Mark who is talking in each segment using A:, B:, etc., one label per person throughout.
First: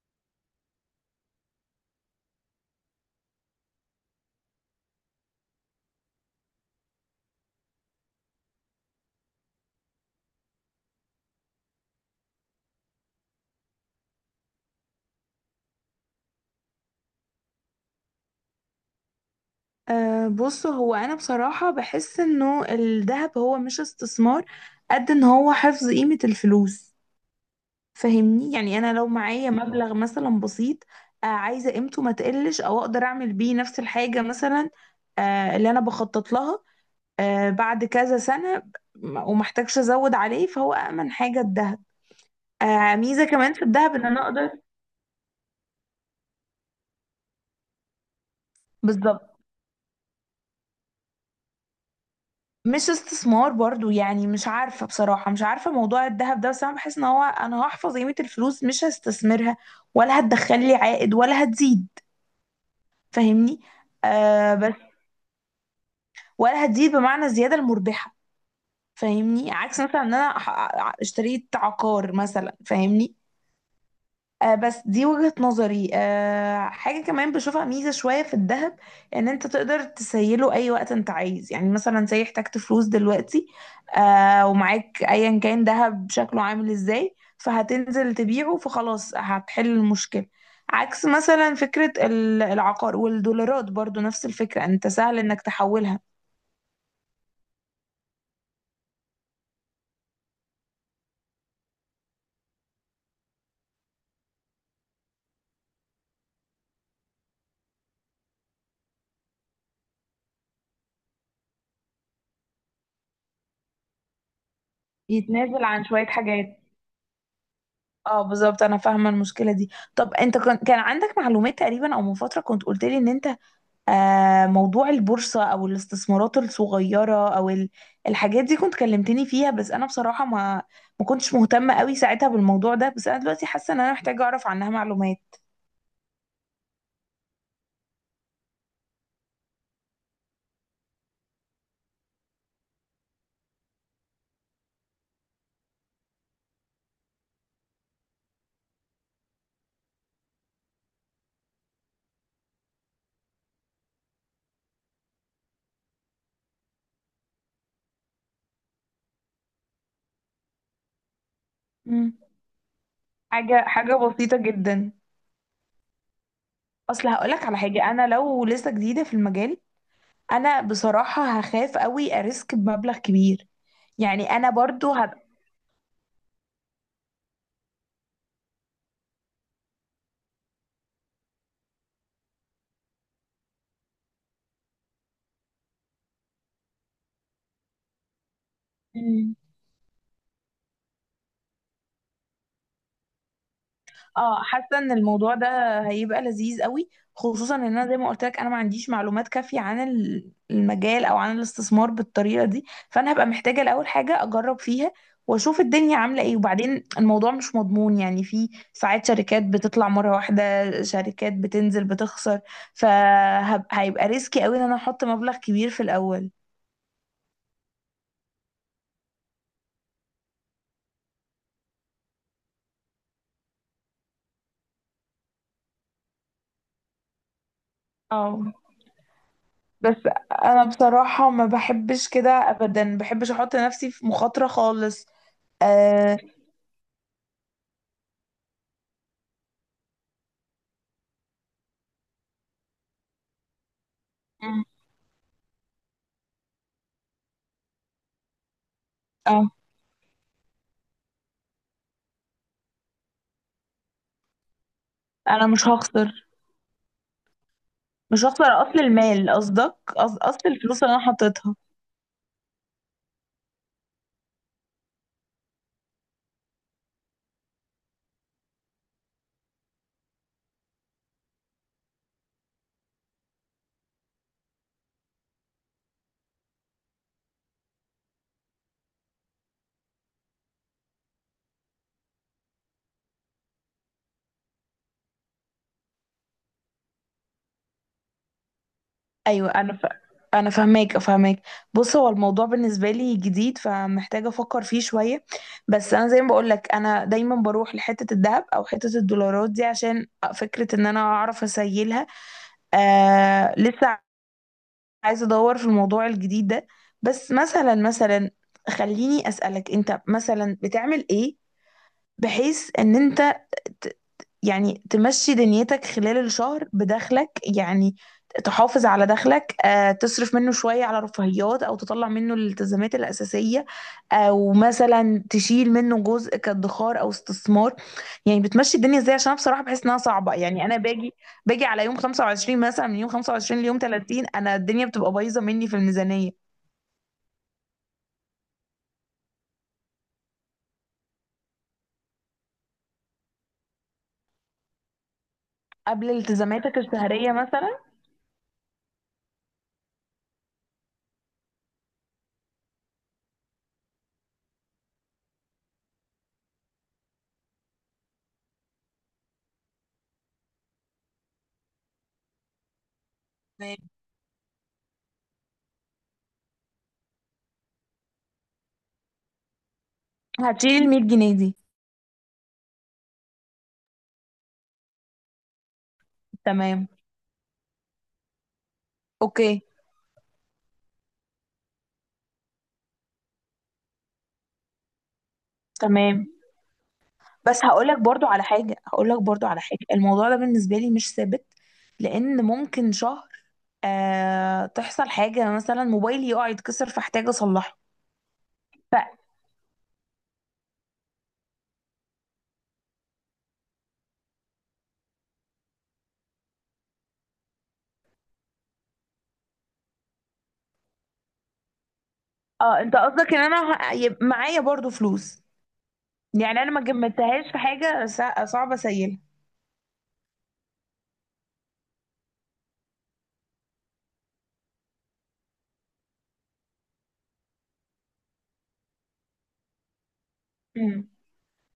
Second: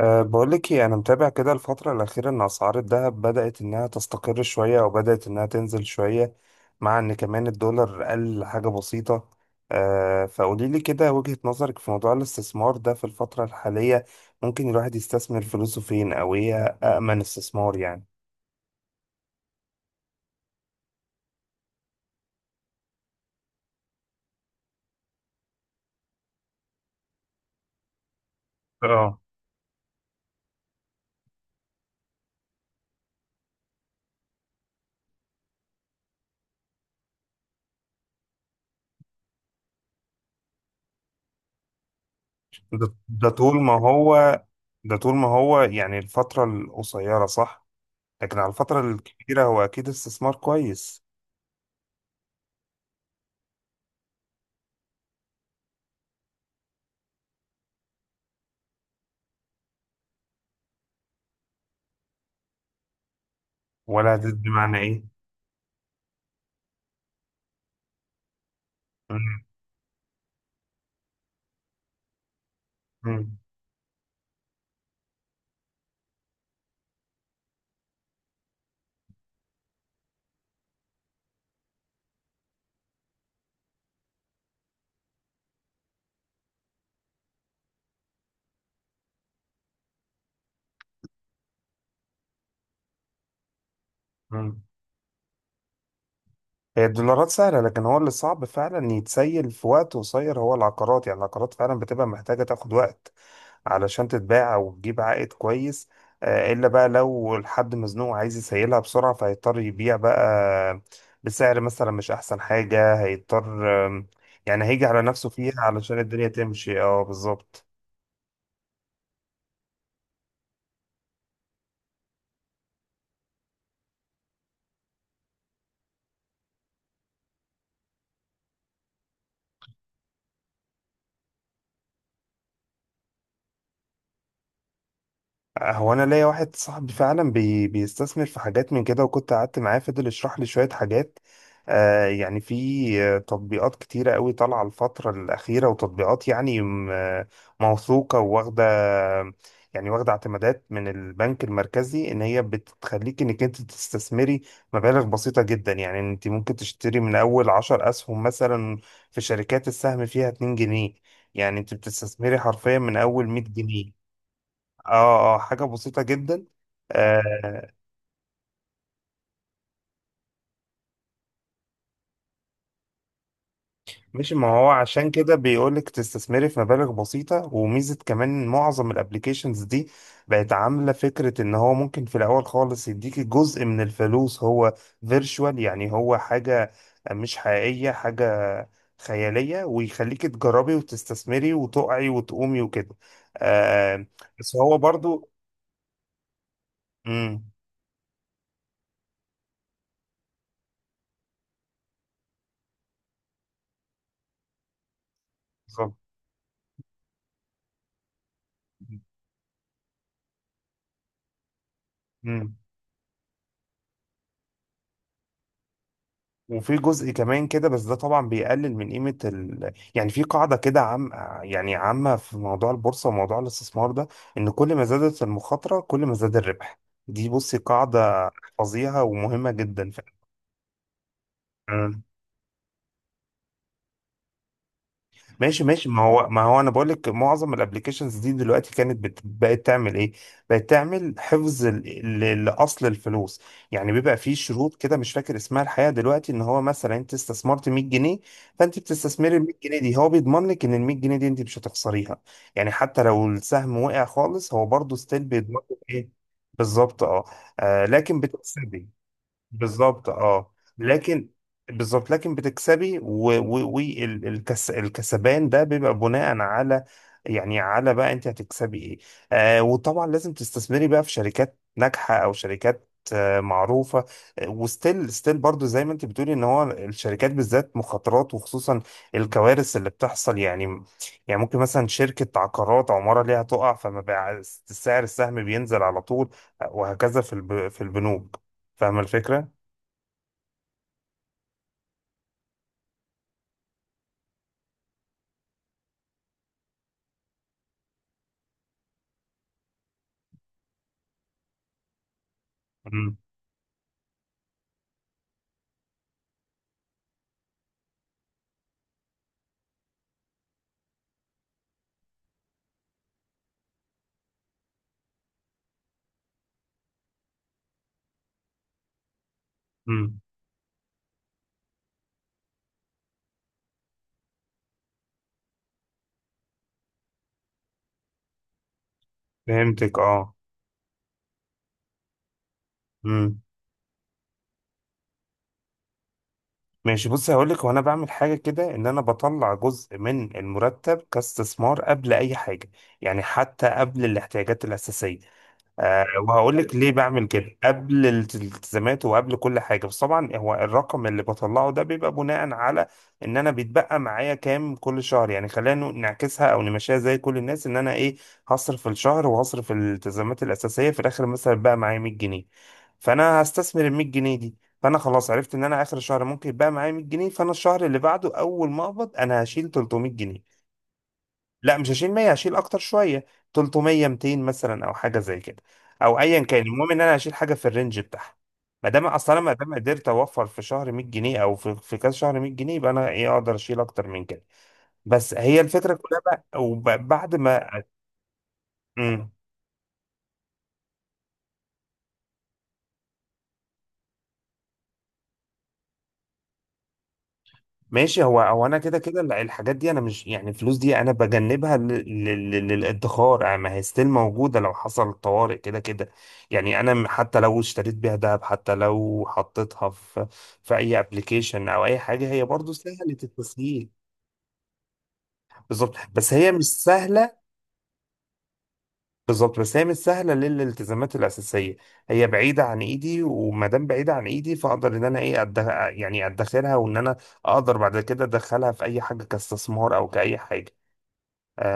A: بقولك ايه، انا متابع كده الفترة الأخيرة ان اسعار الذهب بدأت انها تستقر شوية او بدأت انها تنزل شوية، مع ان كمان الدولار قل حاجة بسيطة. فقوليلي كده وجهة نظرك في موضوع الاستثمار ده في الفترة الحالية. ممكن الواحد يستثمر فلوسه فين، او ايه أأمن استثمار يعني؟
B: بص، هو أنا بصراحة بحس إنه الذهب هو مش استثمار. قد إن هو حفظ قيمة الفلوس. فاهمني؟ يعني أنا لو
A: اه.
B: معايا مبلغ مثلا بسيط، عايزة قيمته ما تقلش أو أقدر أعمل بيه نفس الحاجة مثلا، اللي أنا بخطط لها بعد كذا سنة ومحتاجش أزود عليه، فهو أأمن حاجة الذهب.
A: ده
B: ميزة
A: ده
B: كمان في
A: طول ما
B: الذهب إن أنا
A: هو
B: أقدر.
A: ده طول ما هو، يعني الفترة القصيرة، صح؟ لكن على الفترة
B: بالظبط.
A: الكبيرة هو اكيد استثمار كويس.
B: مش استثمار برضو، يعني مش عارفة بصراحة، مش عارفة موضوع الذهب ده، بس أنا بحس إن هو أنا هحفظ قيمة الفلوس، مش هستثمرها ولا هتدخل لي عائد ولا هتزيد. فاهمني؟
A: ولا ده
B: بس
A: بمعنى ايه؟
B: ولا هتزيد بمعنى الزيادة المربحة.
A: مم،
B: فاهمني؟ عكس مثلا إن أنا اشتريت عقار مثلا. فاهمني؟
A: مم،
B: بس دي وجهة نظري. حاجة كمان بشوفها ميزة شوية في الذهب، ان انت تقدر تسيله اي وقت انت عايز، يعني مثلا زي احتجت فلوس دلوقتي، ومعاك ايا كان ذهب شكله عامل ازاي، فهتنزل تبيعه فخلاص هتحل المشكلة. عكس مثلا فكرة العقار والدولارات، برضو نفس
A: مم.
B: الفكرة انت سهل انك تحولها.
A: هي الدولارات سهلة، لكن هو اللي صعب فعلا يتسيل في وقت قصير هو العقارات. يعني العقارات فعلا بتبقى محتاجة تاخد وقت علشان تتباع أو تجيب عائد كويس. إلا بقى لو الحد مزنوق عايز يسيلها بسرعة، فهيضطر يبيع بقى بسعر مثلا مش أحسن حاجة، هيضطر. آم، يعني هيجي على نفسه فيها
B: يتنازل عن
A: علشان
B: شوية
A: الدنيا
B: حاجات.
A: تمشي. اه، بالظبط.
B: اه، بالظبط، انا فاهمة المشكلة دي. طب انت كان عندك معلومات تقريبا، او من فترة كنت قلت لي ان انت، موضوع البورصة أو الاستثمارات الصغيرة أو الحاجات دي كنت كلمتني فيها، بس أنا بصراحة ما كنتش مهتمة قوي ساعتها بالموضوع ده، بس أنا دلوقتي حاسة إن أنا محتاجة أعرف عنها معلومات.
A: هو انا ليا واحد صاحبي فعلا بيستثمر في حاجات من كده، وكنت قعدت معاه فضل يشرح لي شوية حاجات. آه يعني في آه، تطبيقات كتيرة قوي طالعة الفترة الأخيرة، وتطبيقات يعني موثوقة وواخدة يعني واخدة اعتمادات من البنك المركزي، إن هي بتخليك إنك أنت تستثمري مبالغ بسيطة جدا. يعني أنت ممكن تشتري من أول 10 أسهم مثلا في شركات السهم فيها 2 جنيه. يعني أنت
B: مم.
A: بتستثمري حرفيا من أول 100
B: حاجة
A: جنيه
B: حاجة بسيطة جدا.
A: اه اه، حاجة بسيطة جدا.
B: أصل هقولك على
A: آه
B: حاجة، أنا لو لسه جديدة في المجال، أنا بصراحة هخاف قوي أريسك بمبلغ كبير، يعني
A: مش، ما
B: أنا
A: هو
B: برضو.
A: عشان كده بيقولك تستثمري في مبالغ بسيطة، وميزة كمان معظم الابليكيشنز دي بقت عاملة فكرة ان هو ممكن في الاول خالص يديكي جزء من الفلوس هو فيرتشوال، يعني هو حاجة مش حقيقية، حاجة
B: هبقى.
A: خيالية، ويخليكي تجربي وتستثمري وتقعي وتقومي وكده. آه
B: اه
A: بس هو
B: حاسه ان
A: برضو.
B: الموضوع ده هيبقى لذيذ قوي،
A: امم
B: خصوصا ان انا زي ما قلت لك انا ما عنديش معلومات كافيه عن المجال او عن الاستثمار بالطريقه دي، فانا هبقى محتاجه الاول حاجه اجرب فيها واشوف
A: بالظبط.
B: الدنيا عامله ايه. وبعدين الموضوع مش مضمون، يعني في ساعات شركات بتطلع مره واحده، شركات بتنزل بتخسر.
A: مم.
B: فهيبقى ريسكي قوي ان انا احط مبلغ كبير في الاول.
A: وفي جزء كمان كده، بس ده طبعا بيقلل من قيمة يعني في قاعدة كده عام، يعني عامة، في موضوع البورصة وموضوع الاستثمار ده، إن كل ما زادت المخاطرة كل ما زاد الربح. دي بصي قاعدة،
B: اه،
A: حفظيها ومهمة جدا.
B: بس انا بصراحه ما
A: فعلا.
B: بحبش كده ابدا، ما بحبش احط نفسي في مخاطره خالص.
A: ماشي ماشي، ما
B: أه
A: هو ما هو انا بقول لك معظم الابلكيشنز دي دلوقتي كانت بقت تعمل ايه، بقت تعمل حفظ لاصل الفلوس. يعني بيبقى في شروط كده مش فاكر اسمها الحقيقه دلوقتي، ان هو مثلا انت استثمرت 100 جنيه، فانت بتستثمري ال
B: اه،
A: 100 جنيه دي، هو بيضمن لك ان ال 100 جنيه دي انت مش هتخسريها. يعني حتى لو السهم وقع خالص، هو برضه ستيل
B: انا
A: بيضمن
B: مش
A: لك ايه؟
B: هخسر.
A: بالظبط اه. لكن
B: مش هخسر اصل
A: بتكسبي.
B: المال، قصدك
A: بالظبط
B: اصل
A: اه
B: الفلوس اللي انا
A: لكن
B: حطيتها.
A: بالظبط لكن بتكسبي، والكسبان ده بيبقى بناء على، يعني على بقى انت هتكسبي ايه. وطبعا لازم تستثمري بقى في شركات ناجحة او شركات معروفة. وستيل برضو زي ما انت بتقولي ان هو الشركات بالذات مخاطرات، وخصوصا الكوارث اللي بتحصل. يعني، يعني ممكن مثلا شركة عقارات عمارة ليها تقع، فما بقى سعر السهم بينزل على طول، وهكذا في البنوك. فاهمة
B: ايوه،
A: الفكرة؟
B: انا فاهماك فاهماك. بص، هو الموضوع بالنسبه لي جديد، فمحتاجه افكر فيه شويه. بس انا زي ما بقول لك، انا دايما بروح لحته الذهب او حته الدولارات دي عشان فكره ان انا اعرف اسيلها.
A: مم.
B: لسه عايزه ادور في الموضوع الجديد ده. بس مثلا خليني اسالك، انت مثلا بتعمل ايه بحيث ان انت، ت- يعني تمشي دنيتك خلال الشهر بدخلك، يعني تحافظ على دخلك،
A: مم.
B: تصرف منه شوية على رفاهيات، أو تطلع منه الالتزامات الأساسية، أو مثلا تشيل منه جزء كادخار أو استثمار. يعني بتمشي الدنيا ازاي؟ عشان أنا بصراحة بحس إنها
A: فهمتك
B: صعبة،
A: اه.
B: يعني أنا باجي على يوم 25 مثلا، من يوم
A: مم.
B: 25 ليوم 30 أنا الدنيا بتبقى بايظة مني في الميزانية.
A: ماشي، بص هقول لك وانا بعمل حاجه كده، ان انا بطلع جزء من المرتب كاستثمار قبل اي حاجه، يعني حتى قبل الاحتياجات الاساسيه.
B: قبل
A: وهقول لك
B: التزاماتك
A: ليه بعمل
B: الشهرية
A: كده
B: مثلا؟
A: قبل الالتزامات وقبل كل حاجه، بس طبعا هو الرقم اللي بطلعه ده بيبقى بناء على ان انا بيتبقى معايا كام كل شهر. يعني خلينا نعكسها او نمشيها زي كل الناس، ان انا ايه، هصرف الشهر وهصرف الالتزامات الاساسيه في الاخر، مثلا بقى معايا 100 جنيه، فانا
B: تمام.
A: هستثمر ال 100 جنيه دي. فانا خلاص عرفت ان انا اخر الشهر ممكن يبقى معايا 100 جنيه، فانا الشهر اللي بعده اول ما اقبض انا هشيل 300 جنيه.
B: هتشيل ال 100 جنيه دي؟
A: لا، مش هشيل 100، هشيل اكتر شويه، 300، 200 مثلا، او حاجه زي كده، او ايا كان.
B: تمام.
A: المهم ان انا هشيل حاجه في الرينج بتاعها. ما
B: اوكي.
A: دام قدرت اوفر في شهر 100 جنيه، او في كذا شهر 100 جنيه، يبقى انا ايه، اقدر اشيل اكتر من كده. بس هي الفكره كلها
B: تمام.
A: بقى، وبعد
B: بس
A: ما...
B: هقولك برضو على حاجة،
A: مم.
B: الموضوع ده بالنسبة لي مش ثابت، لأن ممكن شهر تحصل حاجة، مثلا موبايلي يقع يتكسر فاحتاج أصلحه.
A: ماشي، هو انا كده كده
B: ف
A: الحاجات دي انا مش، يعني الفلوس دي انا بجنبها للادخار. يعني ما هي ستيل موجوده لو حصل طوارئ كده كده. يعني انا حتى لو اشتريت بيها دهب، حتى لو حطيتها في اي ابلكيشن او اي حاجه، هي برضو
B: اه، انت
A: سهله
B: قصدك ان انا
A: التسجيل.
B: يبقى معايا برضو فلوس،
A: بالظبط بس هي
B: يعني
A: مش
B: انا ما
A: سهله
B: جمدتهاش في حاجة صعبة سيئة.
A: بالظبط، بس هي مش سهله للالتزامات الاساسيه. هي بعيده عن ايدي، وما دام بعيده عن ايدي، فاقدر ان انا ايه، يعني ادخرها، وان انا اقدر بعد كده ادخلها في اي حاجه كاستثمار او كاي حاجه.
B: مم.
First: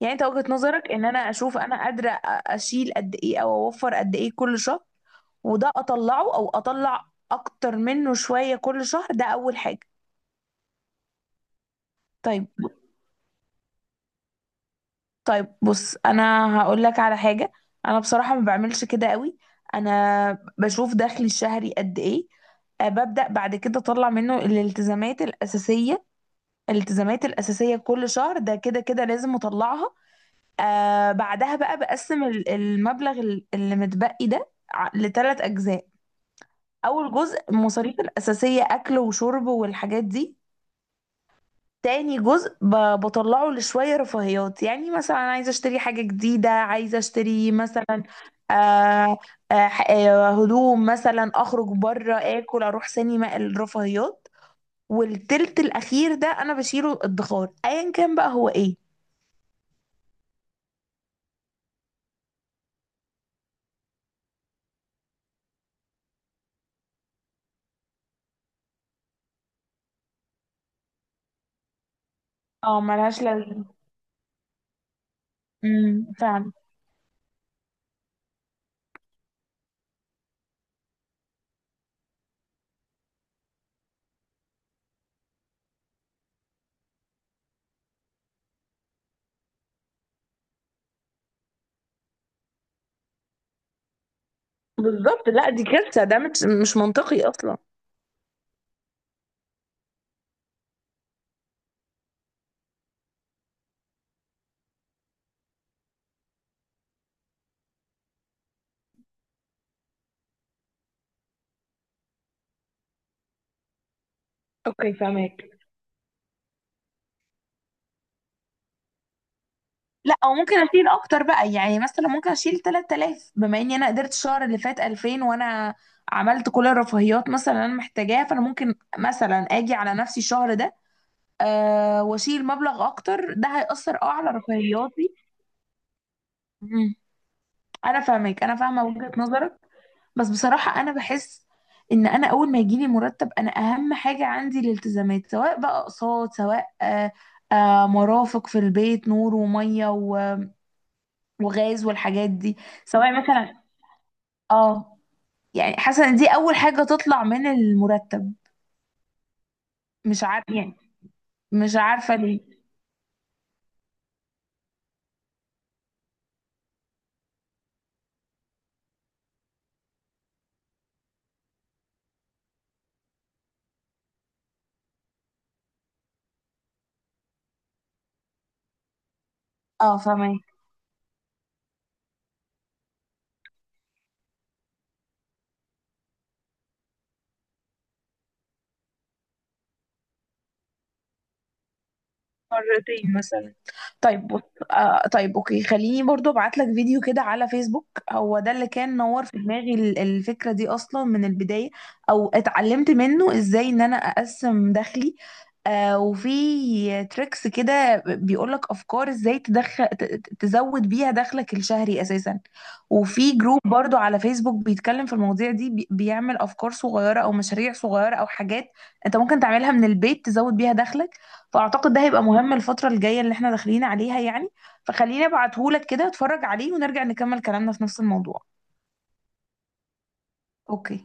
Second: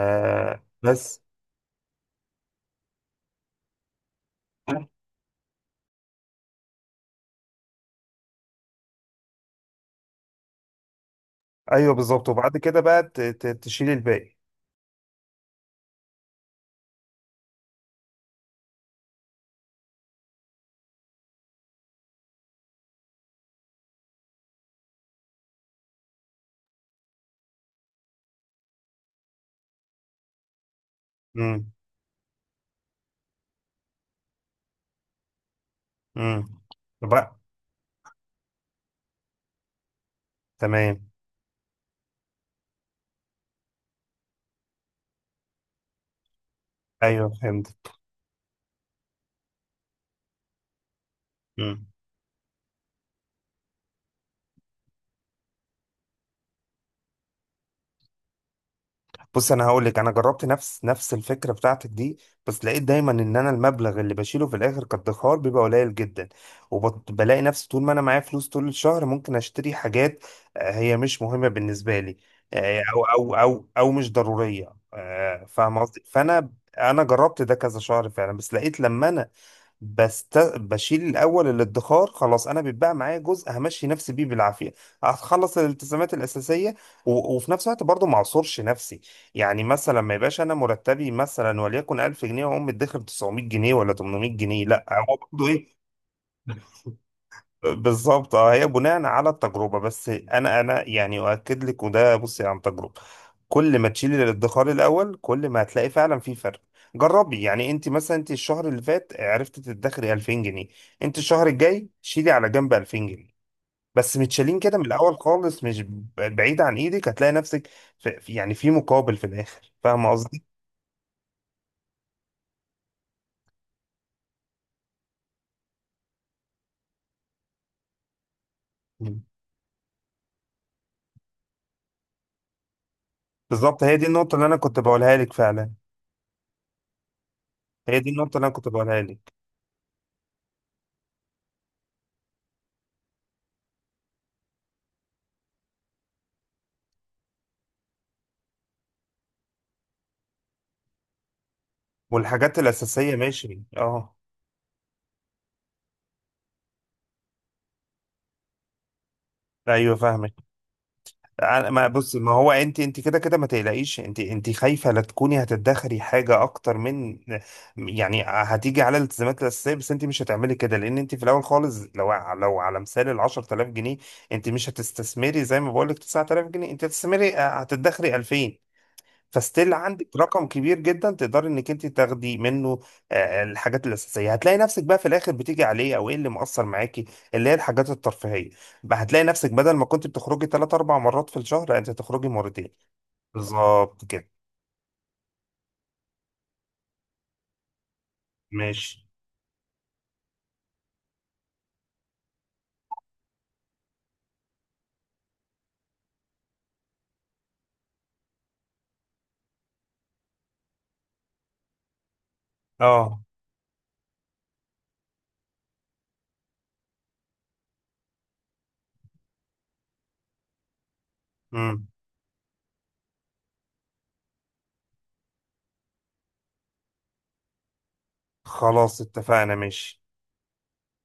B: يعني انت وجهة نظرك ان انا
A: بس
B: اشوف انا قادرة اشيل قد ايه او اوفر قد ايه كل شهر، وده اطلعه او اطلع اكتر منه شوية كل شهر. ده اول حاجة.
A: ايوه بالظبط،
B: طيب.
A: وبعد كده بقى تشيل الباقي.
B: طيب بص، انا هقول لك على حاجه، انا بصراحه ما بعملش كده قوي. انا بشوف دخلي الشهري قد ايه، ببدا بعد كده اطلع منه الالتزامات الاساسيه. الالتزامات الاساسيه كل شهر ده كده كده لازم اطلعها. بعدها
A: امم
B: بقى بقسم المبلغ اللي متبقي ده لثلاث اجزاء.
A: امم
B: اول جزء
A: بقى
B: المصاريف الاساسيه، اكل وشرب والحاجات دي.
A: تمام.
B: تاني جزء بطلعه لشوية رفاهيات، يعني مثلا عايزة اشتري حاجة جديدة، عايزة
A: ايوه
B: اشتري
A: فهمت.
B: مثلا، آه هدوم مثلا، اخرج بره، اكل، اروح سينما، الرفاهيات. والتلت الاخير ده انا بشيله الادخار، ايا كان بقى هو ايه.
A: بص، انا هقول لك، انا جربت نفس الفكره بتاعتك دي، بس لقيت دايما ان انا المبلغ اللي بشيله في الاخر كادخار بيبقى قليل جدا، وبلاقي نفسي طول ما انا معايا فلوس طول الشهر ممكن اشتري حاجات هي مش مهمه بالنسبه لي،
B: اه،
A: آه، او
B: ملهاش
A: او او
B: لازمة.
A: او مش ضروريه، فاهم قصدي. فانا
B: فعلا.
A: انا جربت ده كذا شهر فعلا، بس لقيت لما انا بشيل الاول الادخار، خلاص انا بيتبقى معايا جزء همشي نفسي بيه بالعافيه، هخلص الالتزامات الاساسيه، وفي نفس الوقت برضه ما اعصرش نفسي. يعني مثلا ما يبقاش انا مرتبي مثلا وليكن 1000 جنيه، واقوم مدخر 900 جنيه ولا 800 جنيه، لا، هو
B: بالظبط.
A: برضه
B: لا، دي
A: ايه،
B: كارثة، ده مش منطقي اصلا.
A: بالظبط اه. هي بناء على التجربه، بس انا يعني اؤكد لك، وده بصي عن تجربه، كل ما تشيلي الادخار الاول كل ما هتلاقي فعلا في فرق. جربي، يعني انت الشهر اللي فات عرفتي تدخري 2000 جنيه، انت الشهر الجاي شيلي على جنب 2000 جنيه، بس متشالين كده من
B: اوكي،
A: الاول
B: فهمك.
A: خالص، مش بعيد عن ايدك، هتلاقي نفسك يعني في مقابل في الاخر، فاهمه
B: لا، او
A: قصدي.
B: ممكن اشيل اكتر بقى، يعني مثلا ممكن اشيل 3000، بما اني انا قدرت الشهر اللي فات 2000، وانا عملت كل الرفاهيات مثلا اللي انا محتاجاها، فانا ممكن مثلا اجي على نفسي الشهر ده، واشيل مبلغ اكتر، ده
A: بالظبط، هي
B: هيأثر
A: دي
B: على
A: النقطة اللي أنا كنت
B: رفاهياتي.
A: بقولها لك فعلا.
B: مم.
A: هي
B: انا
A: دي النقطة
B: فاهمك،
A: اللي أنا
B: انا
A: كنت
B: فاهمه
A: بقولها
B: وجهة
A: لك.
B: نظرك. بس بصراحه انا بحس ان انا اول ما يجيلي مرتب انا اهم حاجه عندي الالتزامات، سواء بقى اقساط، سواء مرافق في البيت، نور وميه وغاز والحاجات دي،
A: والحاجات الأساسية،
B: سواء
A: ماشي
B: مثلا.
A: أه.
B: اه يعني حاسه ان دي اول حاجه تطلع من المرتب.
A: أيوه
B: مش
A: فاهمك.
B: عارفه، يعني مش
A: ما، بص،
B: عارفه
A: ما
B: ليه.
A: هو أنت كده كده ما تقلقيش، أنت خايفة لا تكوني هتدخري حاجة أكتر من، يعني هتيجي على الالتزامات الأساسية. بس أنت مش هتعملي كده، لأن أنت في الأول خالص لو على مثال ال 10000 جنيه، أنت مش هتستثمري زي ما بقول لك 9000 جنيه، أنت هتستثمري، هتدخري 2000. فستيل
B: اه،
A: عندك
B: فاهمه.
A: رقم كبير جدا تقدر انك انت تاخدي منه الحاجات الاساسيه. هتلاقي نفسك بقى في الاخر بتيجي عليه، او ايه اللي مؤثر معاكي، اللي هي الحاجات الترفيهيه. بقى هتلاقي نفسك بدل ما كنت بتخرجي 3 4 مرات في الشهر، لا، انت تخرجي مرتين.
B: مرتين مثلا.
A: بالظبط
B: طيب
A: كده.
B: بص، طيب اوكي، خليني برضو ابعت لك فيديو كده على فيسبوك، هو ده اللي كان
A: ماشي
B: نور في دماغي الفكرة دي اصلا من البداية، او اتعلمت منه ازاي ان انا اقسم دخلي، وفي تريكس كده بيقول لك افكار ازاي تدخل تزود بيها دخلك الشهري اساسا.
A: اه.
B: وفي جروب برضو على فيسبوك بيتكلم في المواضيع دي، بيعمل افكار صغيرة او مشاريع صغيرة او حاجات انت ممكن تعملها من البيت تزود بيها دخلك.
A: امم.
B: فاعتقد ده هيبقى مهم الفترة الجاية اللي احنا داخلين عليها، يعني. فخليني ابعتهولك كده اتفرج عليه ونرجع نكمل كلامنا في نفس الموضوع.
A: خلاص اتفقنا، ماشي.
B: اوكي.